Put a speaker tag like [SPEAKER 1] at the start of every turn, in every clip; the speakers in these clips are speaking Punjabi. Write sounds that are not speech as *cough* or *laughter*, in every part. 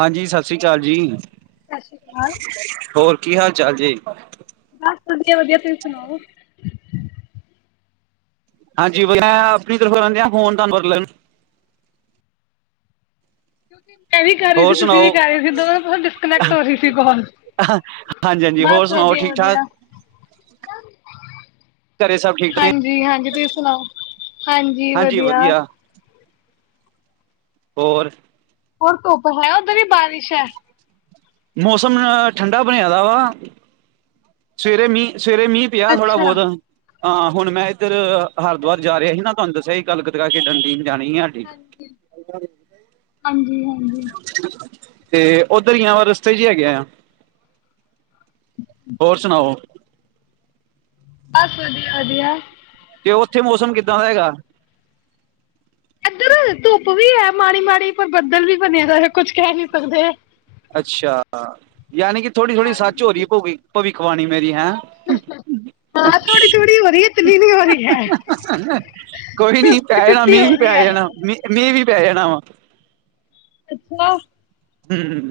[SPEAKER 1] ਹਾਂਜੀ ਸਤਿ ਸ੍ਰੀ ਅਕਾਲ ਜੀ।
[SPEAKER 2] ਸਤਿ ਸ਼੍ਰੀ ਅਕਾਲ
[SPEAKER 1] ਹੋਰ ਕੀ ਹਾਲ ਚਾਲ ਜੀ।
[SPEAKER 2] ਬਸ ਵਧੀਆ ਵਧੀਆ ਤੁਸੀਂ ਸੁਣਾਓ।
[SPEAKER 1] ਹਾਂਜੀ ਮੈਂ ਆਪਨੀ ਤਰਫੋਂ *inaudible*
[SPEAKER 2] *unintelligible* ਇਹ ਵੀ ਕਰ ਰਹੀ
[SPEAKER 1] ਹੋਰ
[SPEAKER 2] ਸੀ ਤੁਸੀਂ ਵੀ
[SPEAKER 1] ਸੁਣਾਓ
[SPEAKER 2] ਕਰ ਰਹੇ ਸੀ ਦੋ ਡਿਸਕਨਕਟ ਹੋ ਰਹੀ ਸੀ ਕਾਲ।
[SPEAKER 1] ਹਾਂਜੀ ਹਾਂਜੀ ਹੋਰ
[SPEAKER 2] ਬਸ
[SPEAKER 1] ਸੁਣਾਓ ਠੀਕ ਠਾਕ
[SPEAKER 2] ਵਧੀਆ-ਵਧੀਆ
[SPEAKER 1] ਘਰੇ ਸਭ ਠੀਕ ਨੇ
[SPEAKER 2] ਹਾਂਜੀ-ਹਾਂਜੀ ਤੁਸੀਂ ਸੁਣਾਓ ਹਾਂਜੀ ਵਧੀਆ।
[SPEAKER 1] ਹੋਰ
[SPEAKER 2] ਹੋਰ ਧੁੱਪ ਹੈ ਉੱਧਰ ਯਾ ਬਾਰਿਸ਼ ਹੈ।
[SPEAKER 1] ਮੌਸਮ ਠੰਡਾ ਬਣਿਆ ਦਾ ਵਾ। ਸਵੇਰੇ ਮੀ ਸਵੇਰੇ ਮੀਂਹ ਪਿਆ ਥੋੜਾ
[SPEAKER 2] ਅੱਛਾ
[SPEAKER 1] ਬਹੁਤ। ਹਾਂ ਹੁਣ ਮੈਂ ਇੱਧਰ ਹਰਦਵਾਰ
[SPEAKER 2] ਸਹੀ
[SPEAKER 1] ਜਾ
[SPEAKER 2] ਹੈ
[SPEAKER 1] ਰਿਹਾ ਹੀਨਾ ਤਾਨੂ ਦਸਿਆਹੀ। ਗੱਲ ਗਤ ਕਰ ਕੇ ਡੰਡੀ ਨੂ
[SPEAKER 2] ਹਾਂਜੀ ਹਾਂਜੀ ਹਾਂਜੀ।
[SPEAKER 1] ਤੇ ਓਧਰ ਹੀ ਆ ਰਸਤੇ ਚ ਹੀ ਹੈਗੇ ਆ। ਹੋਰ ਸੁਣਾਓ
[SPEAKER 2] ਬਸ, ਵਧੀਆ ਵਧੀਆ।
[SPEAKER 1] ਤੇ ਓਥੇ ਮੌਸਮ ਕਿੱਦਾਂ ਦਾ ਹੈਗਾ
[SPEAKER 2] ਐਧਰ ਧੁੱਪ ਵੀ ਹੈ ਮਾੜੀ ਮਾੜੀ ਪਰ ਬੱਦਲ ਵੀ ਬਣਿਆ ਦੈਐ ਕੁਝ ਕਹ ਨੀ ਸਕਦੇ।
[SPEAKER 1] ਅੱਛਾ। ਯਾਨੀ ਕਿ ਥੋੜ੍ਹੀ ਥੋੜੀ ਸੱਚ ਹੋ ਰਹੀ ਏ ਪਊਗੀ‌। ਭਵਿੱਖਵਾਣੀ ਮੇਰੀ। ਹੈ
[SPEAKER 2] ਥੋੜੀ ਥੋੜੀ ਹੋ ਰਹੀ ਹੈ ਇਤਨੀ ਨਹੀਂ ਹੋ ਰਹੀ ਹੈ
[SPEAKER 1] ਕੋਈ ਨੀ
[SPEAKER 2] ਫਿਫਟੀ
[SPEAKER 1] ਪੈ ਜਾਣਾ
[SPEAKER 2] ਫਿਫਟੀ
[SPEAKER 1] ਮੀ
[SPEAKER 2] ਹੋ
[SPEAKER 1] ਵੀ
[SPEAKER 2] ਰਹੀ
[SPEAKER 1] ਪੈ
[SPEAKER 2] ਹੈ
[SPEAKER 1] ਜਾਣਾ ਮੀ ਵੀ। ਪੈ ਜਾਣਾ ਵਾ।
[SPEAKER 2] ਅੱਛਾ।
[SPEAKER 1] ਹਮ।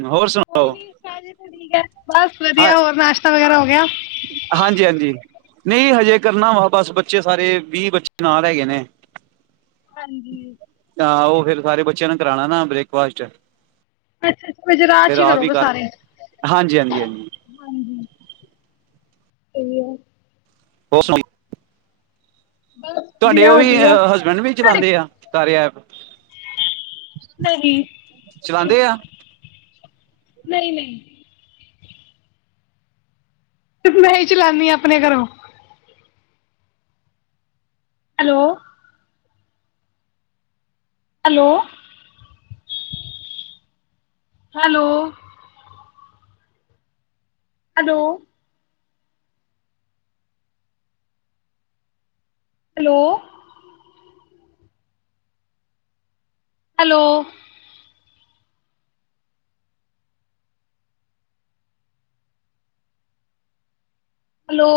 [SPEAKER 2] ਕੋਈ ਨੀ ਪੈਜੇ ਤੇ ਠੀਕ ਹੈ। ਬਸ
[SPEAKER 1] ਹਾਂ
[SPEAKER 2] ਵਧੀਆ, ਹੋਰ ਨਾਸ਼ਤਾ ਵਗੈਰਾ ਹੋ ਗਿਆ।
[SPEAKER 1] ਹਾਂਜੀ ਹਾਂਜੀ, ਨਹੀਂ ਹਜੇ ਕਰਨਾ ਵਾ। ਬਸ, ਬੱਚੇ ਸਾਰੇ ਵੀਹ ਬੱਚੇ ਨਾਲ ਹੈਗੇ ਨੇ।
[SPEAKER 2] ਹਾਂਜੀ।
[SPEAKER 1] ਹਾਂ ਉਹ ਫੇਰ ਸਾਰੇ ਬੱਚਿਆਂ ਨੂੰ ਕਰਾਣੈ ਨਾ ਬ੍ਰੇਕਫਾਸਟ।
[SPEAKER 2] ਅੱਛਾ ਅੱਛਾ ਅਜ ਰਾ
[SPEAKER 1] ਫੇਰ
[SPEAKER 2] ਚ ਈ
[SPEAKER 1] ਆਪ ਵੀ
[SPEAKER 2] ਕਰੋਗੇ
[SPEAKER 1] ਕਰ
[SPEAKER 2] ਸਾਰੇ
[SPEAKER 1] ਹਾਂਜੀ ਹਾਂਜੀ
[SPEAKER 2] ਹਾਂਜੀ। ਏਹੀਔ।
[SPEAKER 1] ਹੋ ਸੁਣੀ।
[SPEAKER 2] ਬਸ
[SPEAKER 1] ਤੁਹਾਡੇ
[SPEAKER 2] ਵਧੀਆ
[SPEAKER 1] ਔਹੀ
[SPEAKER 2] ਵਧੀਆ
[SPEAKER 1] ਹਸਬੈਂਡ ਵੀ
[SPEAKER 2] ਤੁਹਾਡੇ
[SPEAKER 1] ਚਲਾਉਂਦੇ ਐ, ਕਾਰਯੈ ਐਪ।
[SPEAKER 2] ਨਹੀਂ।
[SPEAKER 1] ਚਲਾਉਂਦੇ ਆ
[SPEAKER 2] ਨਹੀਂ ਨਹੀਂ। ਤੇ ਮੈਂ ਹੀ ਚਲਾਨੀ ਆ ਆਪਣੇ ਘਰੋਂ। Hello hello hello. Hello hello hello hello